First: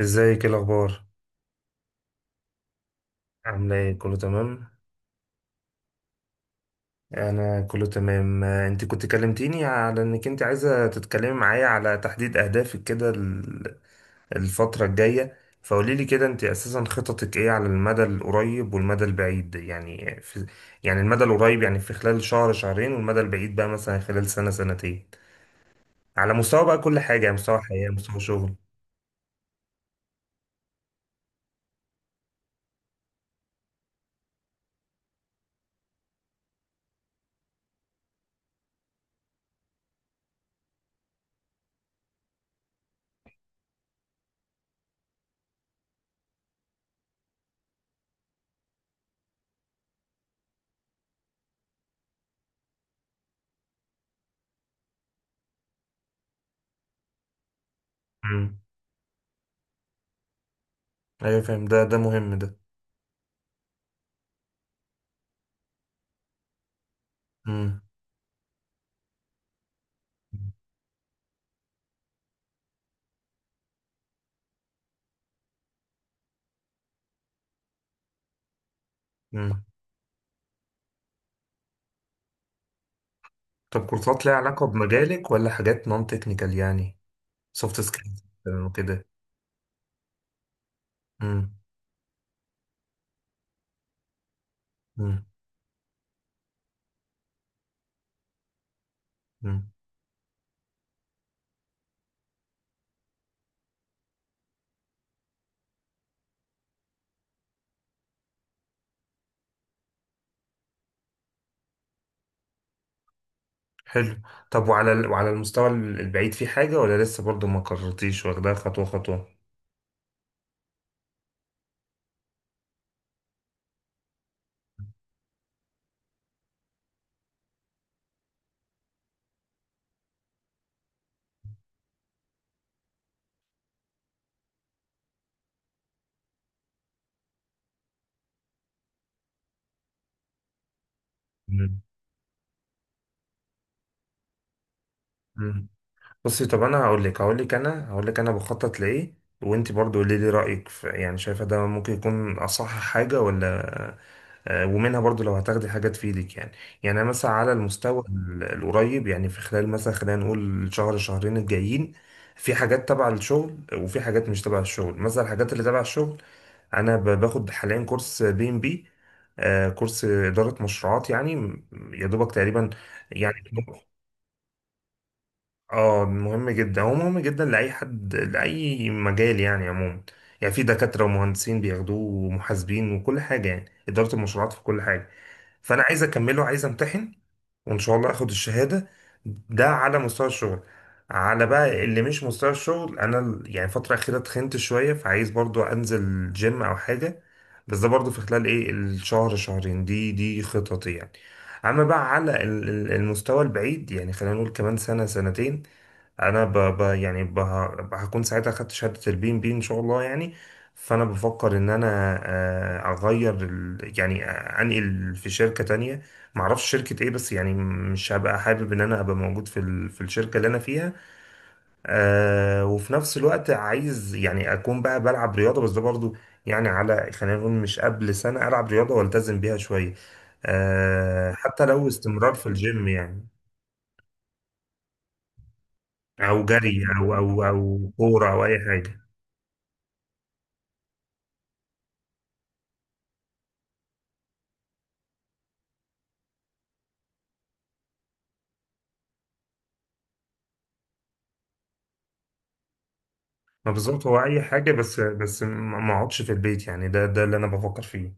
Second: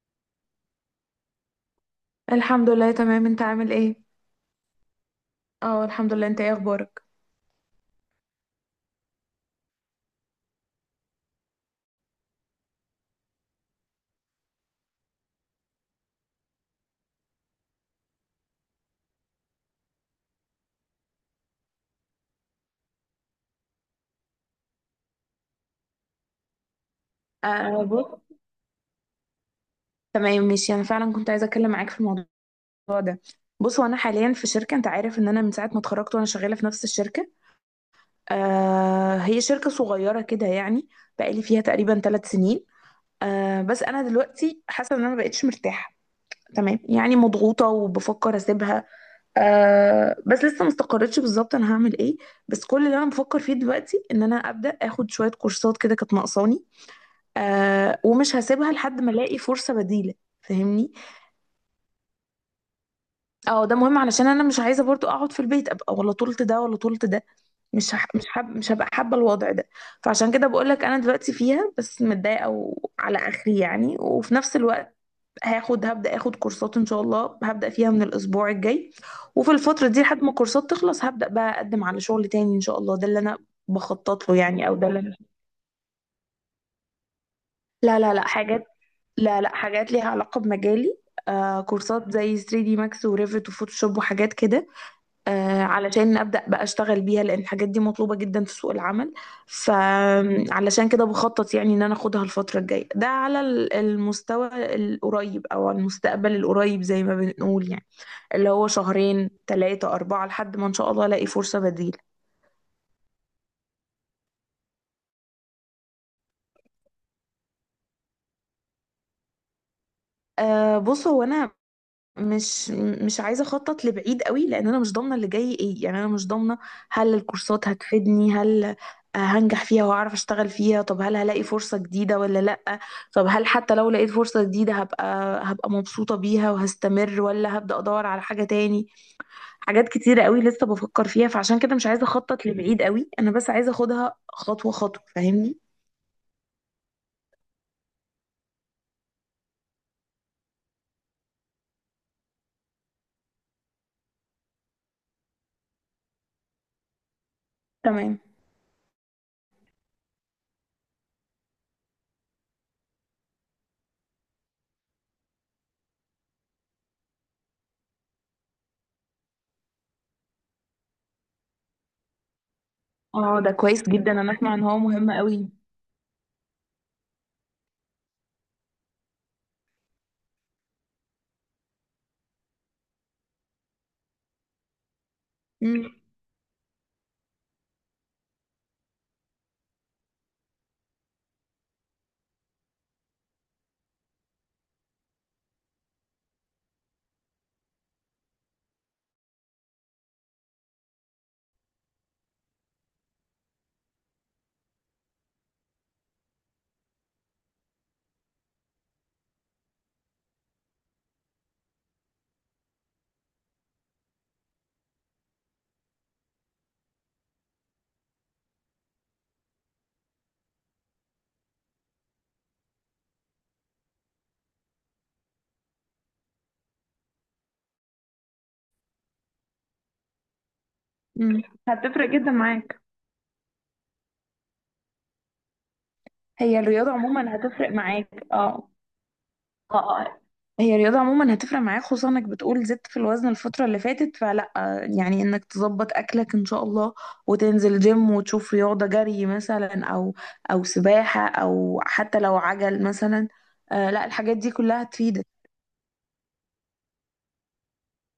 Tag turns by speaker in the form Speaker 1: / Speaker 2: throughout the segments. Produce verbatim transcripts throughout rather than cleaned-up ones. Speaker 1: ازيك، ايه الاخبار؟
Speaker 2: الحمد لله، تمام. انت عامل
Speaker 1: عامله ايه،
Speaker 2: ايه؟
Speaker 1: كله تمام؟
Speaker 2: اه، الحمد لله. انت ايه اخبارك؟
Speaker 1: انا كله تمام. آه، انت كنت كلمتيني على انك انت عايزه تتكلمي معايا على تحديد اهدافك كده، ال- الفتره الجايه. فقولي لي كده، انت اساسا خططك ايه على المدى القريب والمدى البعيد؟ يعني في يعني المدى القريب، يعني في خلال شهر شهرين، والمدى البعيد بقى مثلا خلال سنه سنتين، على مستوى بقى كل حاجه، يعني مستوى
Speaker 2: آه،
Speaker 1: حياه
Speaker 2: بص.
Speaker 1: مستوى شغل.
Speaker 2: تمام ماشي، انا فعلا كنت عايزه اتكلم معاك في الموضوع ده. بص، وانا حاليا في شركه، انت عارف ان انا من ساعه ما اتخرجت وانا شغاله في نفس الشركه. آه هي شركه صغيره كده يعني. بقالي فيها تقريبا ثلاث سنين. آه بس انا دلوقتي حاسه ان انا ما بقتش مرتاحه. تمام، يعني مضغوطه وبفكر اسيبها. آه بس لسه ما استقرتش بالظبط انا هعمل ايه. بس كل اللي انا بفكر فيه دلوقتي ان انا ابدا اخد شويه كورسات كده كانت ناقصاني. آه ومش
Speaker 1: امم
Speaker 2: هسيبها لحد ما الاقي فرصة بديلة. فاهمني؟
Speaker 1: ايوه فاهم، ده ده مهم ده.
Speaker 2: اه، ده مهم، علشان انا مش عايزة برضو اقعد في البيت، ابقى ولا طولت ده ولا طولت ده. مش هح... مش حب... مش هبقى حابة الوضع ده. فعشان كده بقولك، انا دلوقتي فيها بس متضايقة وعلى اخري يعني، وفي نفس الوقت هاخد هبدأ اخد كورسات ان شاء الله، هبدأ فيها من الاسبوع الجاي. وفي
Speaker 1: امم
Speaker 2: الفترة دي لحد ما الكورسات تخلص، هبدأ بقى اقدم على شغل تاني ان شاء الله. ده اللي انا
Speaker 1: طب كورسات
Speaker 2: بخطط
Speaker 1: ليها
Speaker 2: له
Speaker 1: علاقة
Speaker 2: يعني، او ده اللي انا.
Speaker 1: بمجالك، ولا حاجات نون تكنيكال، يعني سوفت
Speaker 2: لا لا
Speaker 1: سكيلز
Speaker 2: لا حاجات
Speaker 1: وكده؟
Speaker 2: لا، لا، حاجات ليها علاقة بمجالي.
Speaker 1: امم
Speaker 2: آه كورسات زي ثري دي Max وريفت وفوتوشوب وحاجات كده.
Speaker 1: امم
Speaker 2: آه علشان أبدأ بقى أشتغل بيها، لأن الحاجات دي مطلوبة جدا في سوق العمل.
Speaker 1: امم
Speaker 2: فعلشان كده بخطط يعني إن أنا أخدها الفترة الجاية، ده على ال- المستوى القريب، أو على المستقبل القريب زي ما بنقول يعني، اللي هو شهرين ثلاثة أربعة لحد ما إن شاء الله ألاقي فرصة بديلة.
Speaker 1: حلو. طب وعلى ال- وعلى المستوى ال- البعيد في حاجة، ولا لسه برضو ما قررتيش، واخدها خطوة خطوة؟
Speaker 2: آه، بص، هو أنا مش مش عايزه اخطط لبعيد قوي، لان انا مش ضامنه اللي جاي ايه يعني. انا مش ضامنه هل الكورسات هتفيدني، هل آه، هنجح فيها وهعرف اشتغل فيها؟ طب هل هلاقي فرصه جديده ولا لا؟ طب هل حتى لو لقيت فرصه جديده هبقى هبقى مبسوطه بيها وهستمر، ولا هبدا ادور على حاجه تاني؟ حاجات كتيره قوي لسه بفكر فيها، فعشان كده
Speaker 1: امم
Speaker 2: مش عايزه اخطط لبعيد قوي، انا بس عايزه اخدها خطوه خطوه. فاهمني؟
Speaker 1: امم بصي، طب انا هقول لك هقول لك انا هقول لك انا بخطط لايه. وانت برضو قولي لي رأيك، في يعني شايفة ده ممكن يكون اصح حاجة ولا. آه، ومنها برضو لو هتاخدي حاجة تفيدك يعني. يعني أنا مثلا على المستوى
Speaker 2: تمام.
Speaker 1: ال- القريب، يعني في خلال مثلا خلينا نقول شهر شهرين الجايين، في حاجات تبع الشغل، وفي حاجات مش تبع الشغل. مثلا الحاجات اللي تبع الشغل، انا ب- باخد حاليا كورس بي ام بي، كورس اداره مشروعات يعني، م- يا دوبك تقريبا
Speaker 2: اه،
Speaker 1: يعني.
Speaker 2: ده كويس جدا، انا اسمع ان هو مهم قوي.
Speaker 1: اه مهم جدا، هو مهم جدا لأي حد لأي مجال يعني عموما. يعني في دكاترة ومهندسين بياخدوه ومحاسبين وكل حاجة، يعني إدارة المشروعات في كل حاجة. فأنا
Speaker 2: امم.
Speaker 1: عايز أكمله، عايز أمتحن، وإن شاء الله أخد الشهادة. ده على مستوى الشغل. على بقى اللي مش مستوى الشغل، أنا ال- يعني الفترة الأخيرة تخنت شوية، فعايز برضو أنزل جيم أو حاجة. بس ده برضو في خلال إيه، الشهر شهرين، دي دي خططي يعني. أما بقى على ال- ال- المستوى البعيد، يعني خلينا نقول كمان سنة سنتين، انا ب... ب... يعني ب... ه- هكون ساعتها خدت شهاده البي ام بي ان شاء الله يعني. فانا بفكر ان انا آه، اغير ال... يعني آه، انقل في شركه تانية، معرفش شركه ايه بس يعني. مش هبقى حابب ان انا ابقى موجود في ال... في الشركه اللي انا فيها. آه، وفي نفس الوقت عايز يعني اكون بقى بلعب رياضه. بس ده برضو يعني على، خلينا نقول مش قبل سنه، العب رياضه والتزم بيها شويه. آه، حتى لو
Speaker 2: هتفرق جدا
Speaker 1: استمرار في
Speaker 2: معاك.
Speaker 1: الجيم يعني، او
Speaker 2: هي
Speaker 1: جري
Speaker 2: الرياضة
Speaker 1: او او
Speaker 2: عموما
Speaker 1: او
Speaker 2: هتفرق معاك،
Speaker 1: كوره او اي
Speaker 2: اه.
Speaker 1: حاجه.
Speaker 2: اه. آه. هي الرياضة عموما هتفرق معاك، خصوصا انك بتقول زدت في الوزن الفترة اللي فاتت. فلا آه، يعني انك تظبط اكلك ان شاء الله وتنزل جيم وتشوف رياضة جري مثلا، او او سباحة او حتى لو عجل مثلا.
Speaker 1: ما
Speaker 2: آه، لا،
Speaker 1: بالظبط، هو
Speaker 2: الحاجات
Speaker 1: اي
Speaker 2: دي
Speaker 1: حاجه،
Speaker 2: كلها
Speaker 1: بس
Speaker 2: هتفيدك.
Speaker 1: بس ما ما اقعدش في البيت، يعني ده ده اللي انا بفكر فيه.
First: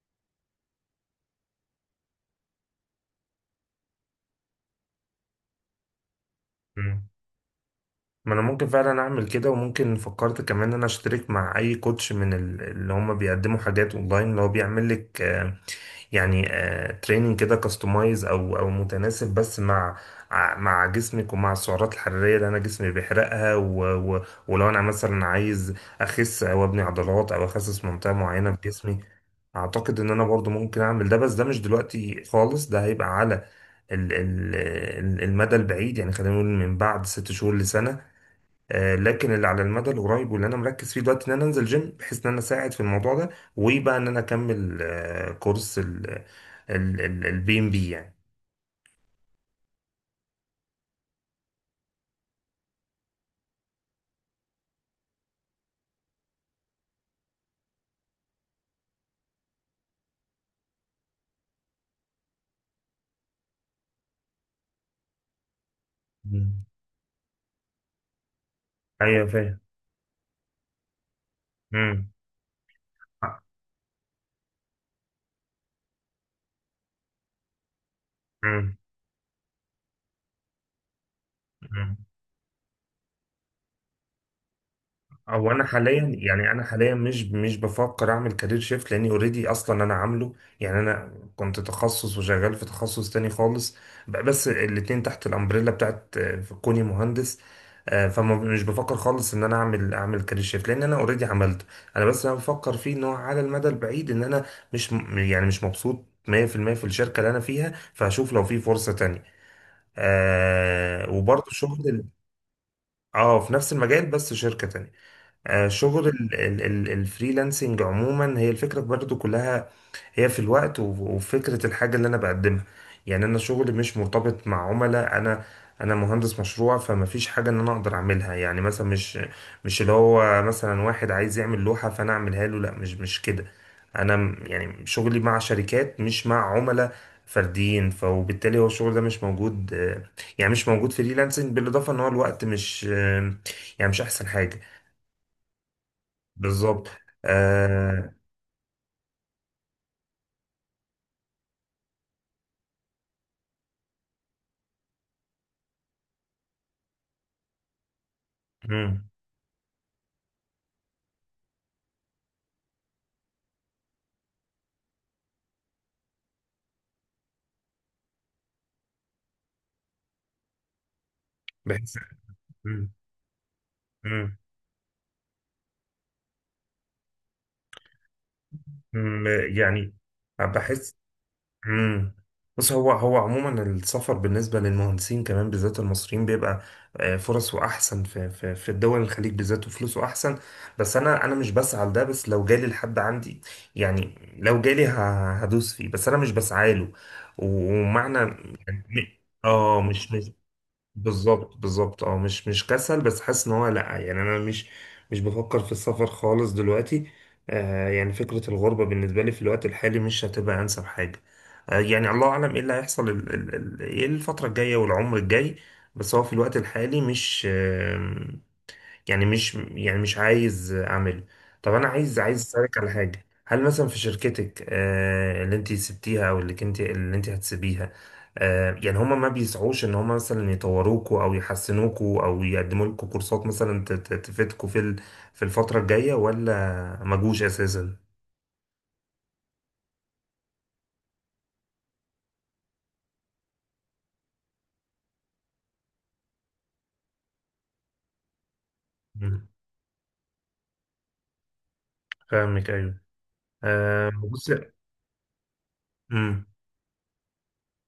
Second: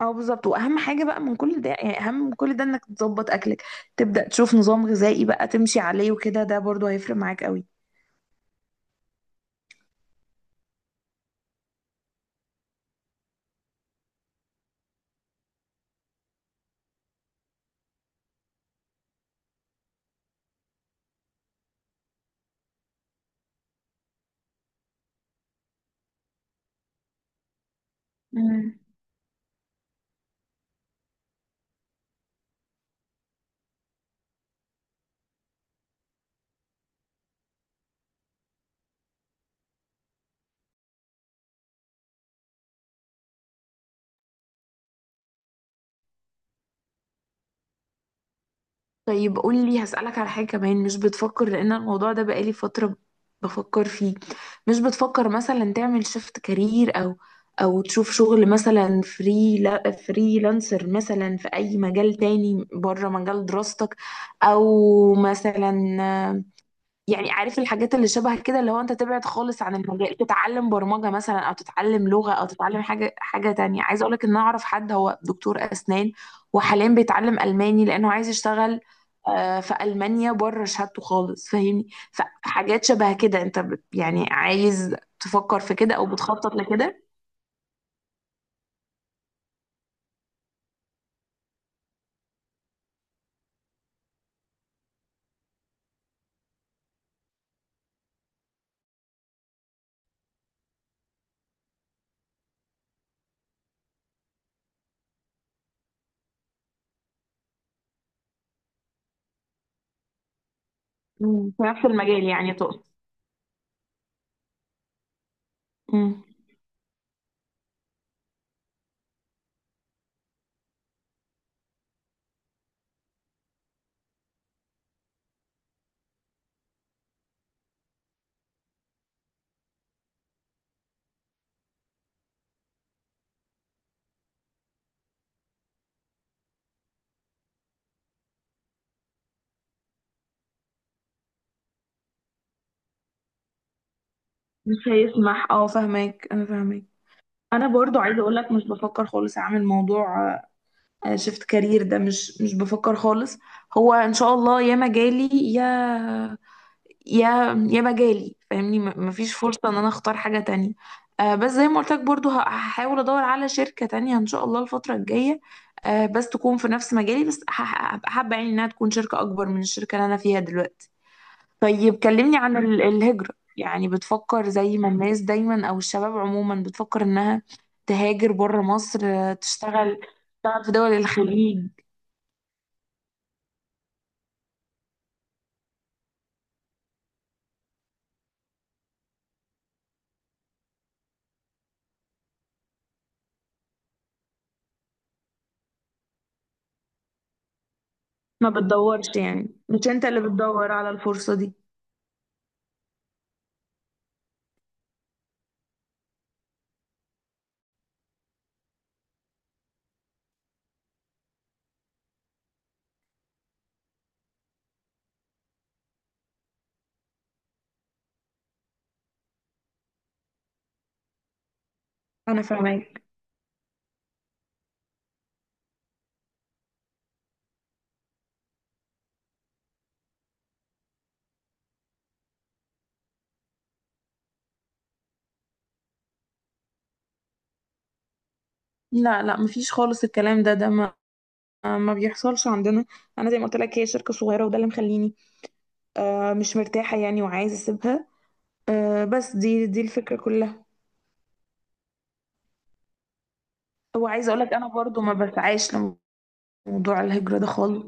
Speaker 2: اه، بالظبط. واهم حاجة بقى من كل ده يعني، اهم من كل ده انك تظبط اكلك، تبدأ تشوف نظام غذائي بقى تمشي عليه وكده، ده برضو
Speaker 1: مم.
Speaker 2: هيفرق معاك قوي.
Speaker 1: ما انا ممكن فعلا اعمل كده، وممكن فكرت كمان ان انا اشترك مع اي كوتش من ال- اللي هم بيقدموا حاجات اونلاين، اللي هو بيعمل لك آه، يعني تريننج كده كاستمايز، او او متناسب بس مع ع- مع جسمك، ومع السعرات الحراريه اللي انا جسمي بيحرقها، و- و- ولو انا مثلا عايز اخس، او ابني عضلات، او اخسس منطقه معينه في
Speaker 2: مم.
Speaker 1: جسمي، اعتقد ان انا برضو ممكن اعمل ده. بس ده مش دلوقتي خالص، ده هيبقى على ال- ال- ال- المدى البعيد، يعني خلينا نقول من بعد ست شهور لسنة. آه، لكن اللي على المدى القريب، واللي انا مركز فيه دلوقتي، ان انا انزل جيم بحيث ان انا اساعد في الموضوع ده، ويبقى ان انا اكمل آه، كورس ال البي ام بي يعني.
Speaker 2: طيب، قولي، هسألك على حاجة كمان. مش بتفكر، لأن الموضوع ده بقالي فترة بفكر فيه، مش بتفكر مثلا تعمل شيفت كارير، أو أو تشوف شغل مثلا فري لا فريلانسر مثلا في أي مجال تاني بره مجال دراستك؟ أو مثلا
Speaker 1: مم.
Speaker 2: يعني، عارف الحاجات اللي شبه كده، اللي هو انت تبعد
Speaker 1: ايوه
Speaker 2: خالص عن المجال، تتعلم برمجة مثلا او تتعلم
Speaker 1: فاهم.
Speaker 2: لغة او تتعلم حاجة حاجة تانية. عايزة اقولك ان انا اعرف حد هو دكتور اسنان، وحاليا بيتعلم الماني لانه عايز يشتغل آه، في المانيا بره شهادته خالص. فاهمني؟
Speaker 1: امم
Speaker 2: فحاجات شبه كده انت بت- يعني عايز
Speaker 1: هو
Speaker 2: تفكر
Speaker 1: انا
Speaker 2: في كده او
Speaker 1: حاليا يعني،
Speaker 2: بتخطط
Speaker 1: انا حاليا
Speaker 2: لكده؟
Speaker 1: مش مش بفكر اعمل كارير شيفت، لاني اوريدي اصلا انا عامله. يعني انا كنت تخصص، وشغال في تخصص تاني خالص. ب- بس الاتنين تحت الامبريلا بتاعت آه، كوني مهندس. آه، فما مش بفكر خالص ان انا اعمل اعمل كارير شيفت، لان انا اوريدي عملته. انا بس انا بفكر فيه ان هو على المدى البعيد، ان انا مش، م- يعني مش مبسوط مية في المية في المية في الشركة اللي انا فيها، فهشوف لو في فرصة تانية. آه، وبرضه
Speaker 2: مم، في نفس
Speaker 1: شغل ال-
Speaker 2: المجال يعني تقصد.
Speaker 1: اه في نفس المجال، بس شركة تانية. آه، شغل
Speaker 2: مم.
Speaker 1: ال- ال- ال- الفريلانسنج عموما هي الفكرة برضو كلها، هي في الوقت، و- وفكرة الحاجة اللي أنا بقدمها. يعني أنا شغلي مش مرتبط مع عملاء. أنا أنا مهندس مشروع، فما فيش حاجة إن أنا أقدر أعملها. يعني مثلا مش مش اللي هو مثلا واحد عايز يعمل لوحة فأنا أعملها له، لا مش مش كده. أنا م- يعني شغلي مع شركات، مش مع عملاء فرديين. ف- وبالتالي هو الشغل ده مش موجود، آه، يعني مش موجود فريلانسنج. بالإضافة إن هو الوقت مش آه، يعني مش أحسن حاجة.
Speaker 2: مش هيسمح. اه، فاهمك، انا فاهمك.
Speaker 1: بالظبط،
Speaker 2: انا برضو
Speaker 1: آه.
Speaker 2: عايزه اقول لك مش بفكر خالص اعمل موضوع آه، شفت كارير ده، مش مش بفكر خالص. هو ان شاء الله يا مجالي يا يا يا مجالي، فاهمني. م-
Speaker 1: مم.
Speaker 2: مفيش فرصة ان انا اختار حاجة تانية. آه بس زي ما قلت لك برضو ه- هحاول ادور على شركة تانية ان شاء الله الفترة الجاية، آه بس تكون في نفس مجالي. بس هح- هبقى حابة يعني انها تكون شركة اكبر من الشركة اللي انا فيها دلوقتي. طيب،
Speaker 1: بحس.
Speaker 2: كلمني عن ال-
Speaker 1: مم.
Speaker 2: الهجرة. يعني
Speaker 1: مم.
Speaker 2: بتفكر زي ما الناس دايما او الشباب عموما بتفكر انها تهاجر بره مصر،
Speaker 1: مم.
Speaker 2: آه،
Speaker 1: يعني
Speaker 2: تشتغل تشتغل في دول
Speaker 1: بحس.
Speaker 2: الخليج؟
Speaker 1: مم. بص، هو هو عموما السفر بالنسبة للمهندسين كمان بالذات المصريين بيبقى آه، فرصه أحسن في في في الدول الخليج بالذات، وفلوسه أحسن. بس أنا أنا مش بسعى لده، بس لو جالي لحد عندي، يعني لو جالي ه- هدوس فيه، بس أنا مش بسعى له. ومعنى
Speaker 2: ما
Speaker 1: يعني
Speaker 2: بتدورش
Speaker 1: م-
Speaker 2: يعني،
Speaker 1: اه
Speaker 2: مش انت
Speaker 1: مش،
Speaker 2: اللي بتدور على الفرصة دي.
Speaker 1: بالظبط بالظبط. اه مش مش كسل، بس حاسس ان هو لا، يعني انا مش مش بفكر في السفر خالص دلوقتي. آه يعني فكرة الغربة بالنسبة لي في الوقت الحالي مش هتبقى انسب حاجة. آه يعني الله اعلم ايه اللي هيحصل ال- ال- ال- ايه الفترة الجاية والعمر الجاي. بس هو في الوقت الحالي مش، يعني مش يعني مش عايز اعمله. طب انا عايز، عايز
Speaker 2: انا
Speaker 1: اسالك على
Speaker 2: فاهمك.
Speaker 1: حاجه. هل مثلا في شركتك آه، اللي انت سبتيها، او اللي كنت اللي انت هتسيبيها، آه، يعني هما ما بيسعوش ان هما مثلا يطوروكوا او يحسنوكوا، او يقدموا لكم كورسات مثلا ت- ت- تفيدكوا في ال- في الفتره الجايه، ولا ما جوش اساسا؟
Speaker 2: لا، لا، مفيش خالص. الكلام ده ده ما ما بيحصلش عندنا. انا زي ما قلت لك، هي شركة صغيرة وده اللي مخليني آه مش مرتاحة يعني وعايزة اسيبها. آه بس
Speaker 1: مم.
Speaker 2: دي دي الفكرة كلها.
Speaker 1: فاهمك ايوه. آه،
Speaker 2: وعايزة اقول
Speaker 1: بص.
Speaker 2: لك انا برضو ما بسعاش
Speaker 1: امم
Speaker 2: لموضوع الهجرة ده خالص.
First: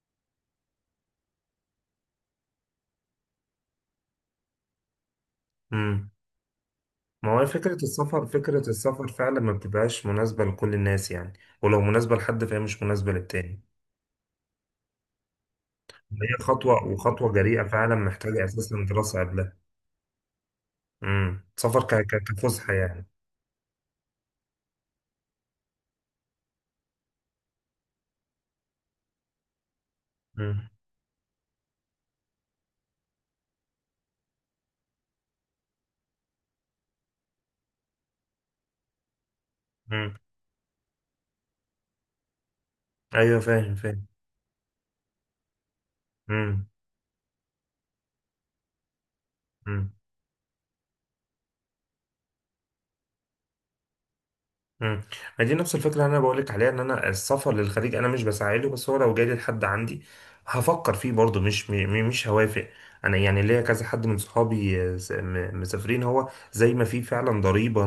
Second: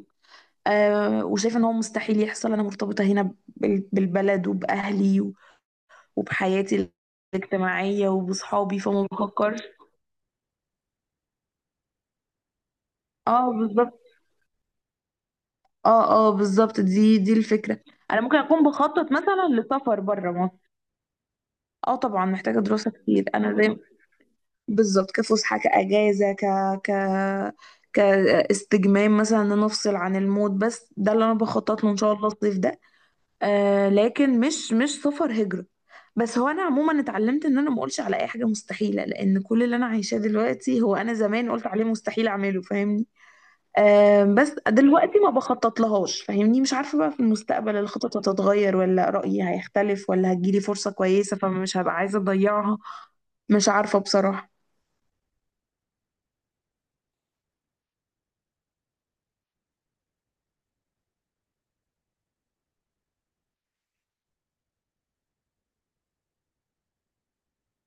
Speaker 2: آه وشايفة ان هو مستحيل يحصل، انا مرتبطة هنا بال- بالبلد وبأهلي
Speaker 1: امم
Speaker 2: وبحياتي
Speaker 1: ما هو فكره
Speaker 2: الاجتماعية
Speaker 1: السفر فكره
Speaker 2: وبصحابي، فما
Speaker 1: السفر فعلا ما
Speaker 2: بفكرش.
Speaker 1: بتبقاش مناسبه لكل الناس يعني، ولو مناسبة لحد فهي مش مناسبة
Speaker 2: اه،
Speaker 1: للتاني.
Speaker 2: بالظبط. اه. اه،
Speaker 1: هي
Speaker 2: بالظبط.
Speaker 1: خطوة،
Speaker 2: دي
Speaker 1: وخطوة
Speaker 2: دي
Speaker 1: جريئة
Speaker 2: الفكرة.
Speaker 1: فعلا،
Speaker 2: انا ممكن
Speaker 1: محتاجة
Speaker 2: اكون
Speaker 1: أساسا
Speaker 2: بخطط
Speaker 1: دراسة قبلها.
Speaker 2: مثلا لسفر بره مصر.
Speaker 1: امم سفر
Speaker 2: اه،
Speaker 1: ك- ك-
Speaker 2: طبعا محتاجة
Speaker 1: كفسحة
Speaker 2: دراسة
Speaker 1: يعني؟
Speaker 2: كتير. انا زي. بالظبط، كفسحة، كأجازة، ك ك كاستجمام مثلا، ان انا افصل عن المود.
Speaker 1: امم
Speaker 2: بس ده اللي انا بخطط له ان شاء الله الصيف ده. آه لكن مش مش سفر هجرة. بس هو انا عموما اتعلمت ان انا ما اقولش على اي حاجة مستحيلة، لان كل اللي انا
Speaker 1: امم
Speaker 2: عايشاه دلوقتي هو انا زمان قلت عليه مستحيل اعمله. فاهمني؟
Speaker 1: أيوه فاهم فاهم.
Speaker 2: آم، بس دلوقتي ما بخطط لهاش. فاهمني؟ مش عارفة بقى، في المستقبل الخطط هتتغير ولا رأيي
Speaker 1: امم
Speaker 2: هيختلف، ولا هتجيلي فرصة كويسة فمش هبقى عايزة أضيعها. مش عارفة بصراحة.
Speaker 1: امم ما دي نفس الفكره اللي انا بقول لك عليها، ان انا السفر للخليج انا مش بساعده، بس هو لو جالي لحد عندي هفكر فيه برضه، مش م- م- مش هوافق. انا يعني ليا كذا حد من صحابي آه، س- م- مسافرين. هو زي ما في فعلا ضريبه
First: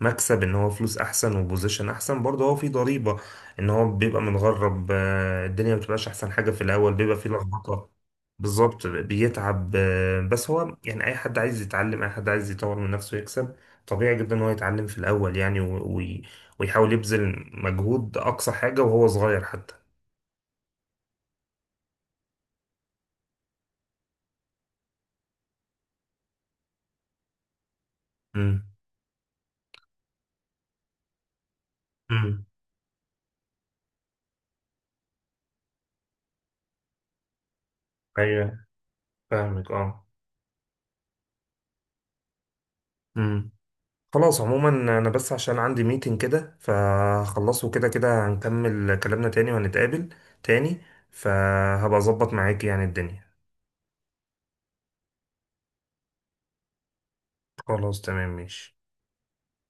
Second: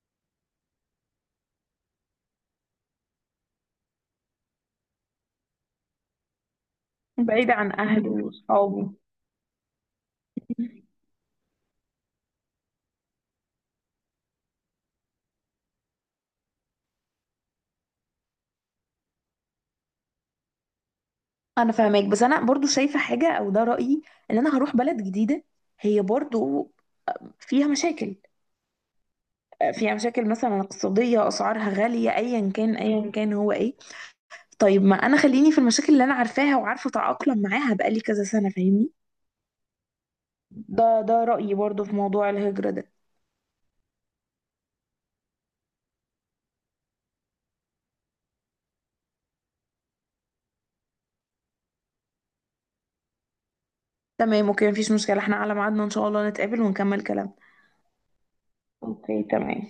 Speaker 1: مكسب، ان هو فلوس احسن وبوزيشن احسن، برضه هو في ضريبه ان هو بيبقى متغرب. آه، الدنيا ما بتبقاش احسن حاجه في الاول، بيبقى في
Speaker 2: بعيدة عن
Speaker 1: لخبطه
Speaker 2: أهلي
Speaker 1: بالظبط،
Speaker 2: وصحابي.
Speaker 1: بيتعب. آه، بس هو يعني اي حد عايز يتعلم، اي حد عايز يطور من نفسه يكسب، طبيعي جدا ان هو يتعلم في الاول يعني. و- وي- ويحاول يبذل مجهود اقصى حاجه وهو صغير حتى.
Speaker 2: أنا فاهماك، بس أنا برضو شايفة حاجة، أو ده رأيي، إن أنا هروح بلد جديدة هي برضو فيها مشاكل،
Speaker 1: امم
Speaker 2: فيها مشاكل مثلا اقتصادية، أسعارها غالية،
Speaker 1: امم
Speaker 2: أيا كان أيا كان هو إيه. طيب، ما أنا خليني في المشاكل اللي أنا عارفاها وعارفة أتأقلم معاها بقالي كذا سنة.
Speaker 1: ايوه
Speaker 2: فاهمني؟
Speaker 1: فاهمك اه.
Speaker 2: ده ده رأيي برضو في موضوع الهجرة ده.
Speaker 1: امم خلاص عموما، انا بس عشان عندي ميتنج كده فخلصه كده، كده هنكمل كلامنا تاني وهنتقابل تاني. فهبقى اظبط معاك يعني الدنيا.
Speaker 2: تمام، اوكي، مفيش مشكلة، احنا على ميعادنا ان شاء الله، نتقابل ونكمل كلامنا.
Speaker 1: خلاص تمام ماشي.
Speaker 2: اوكي، تمام.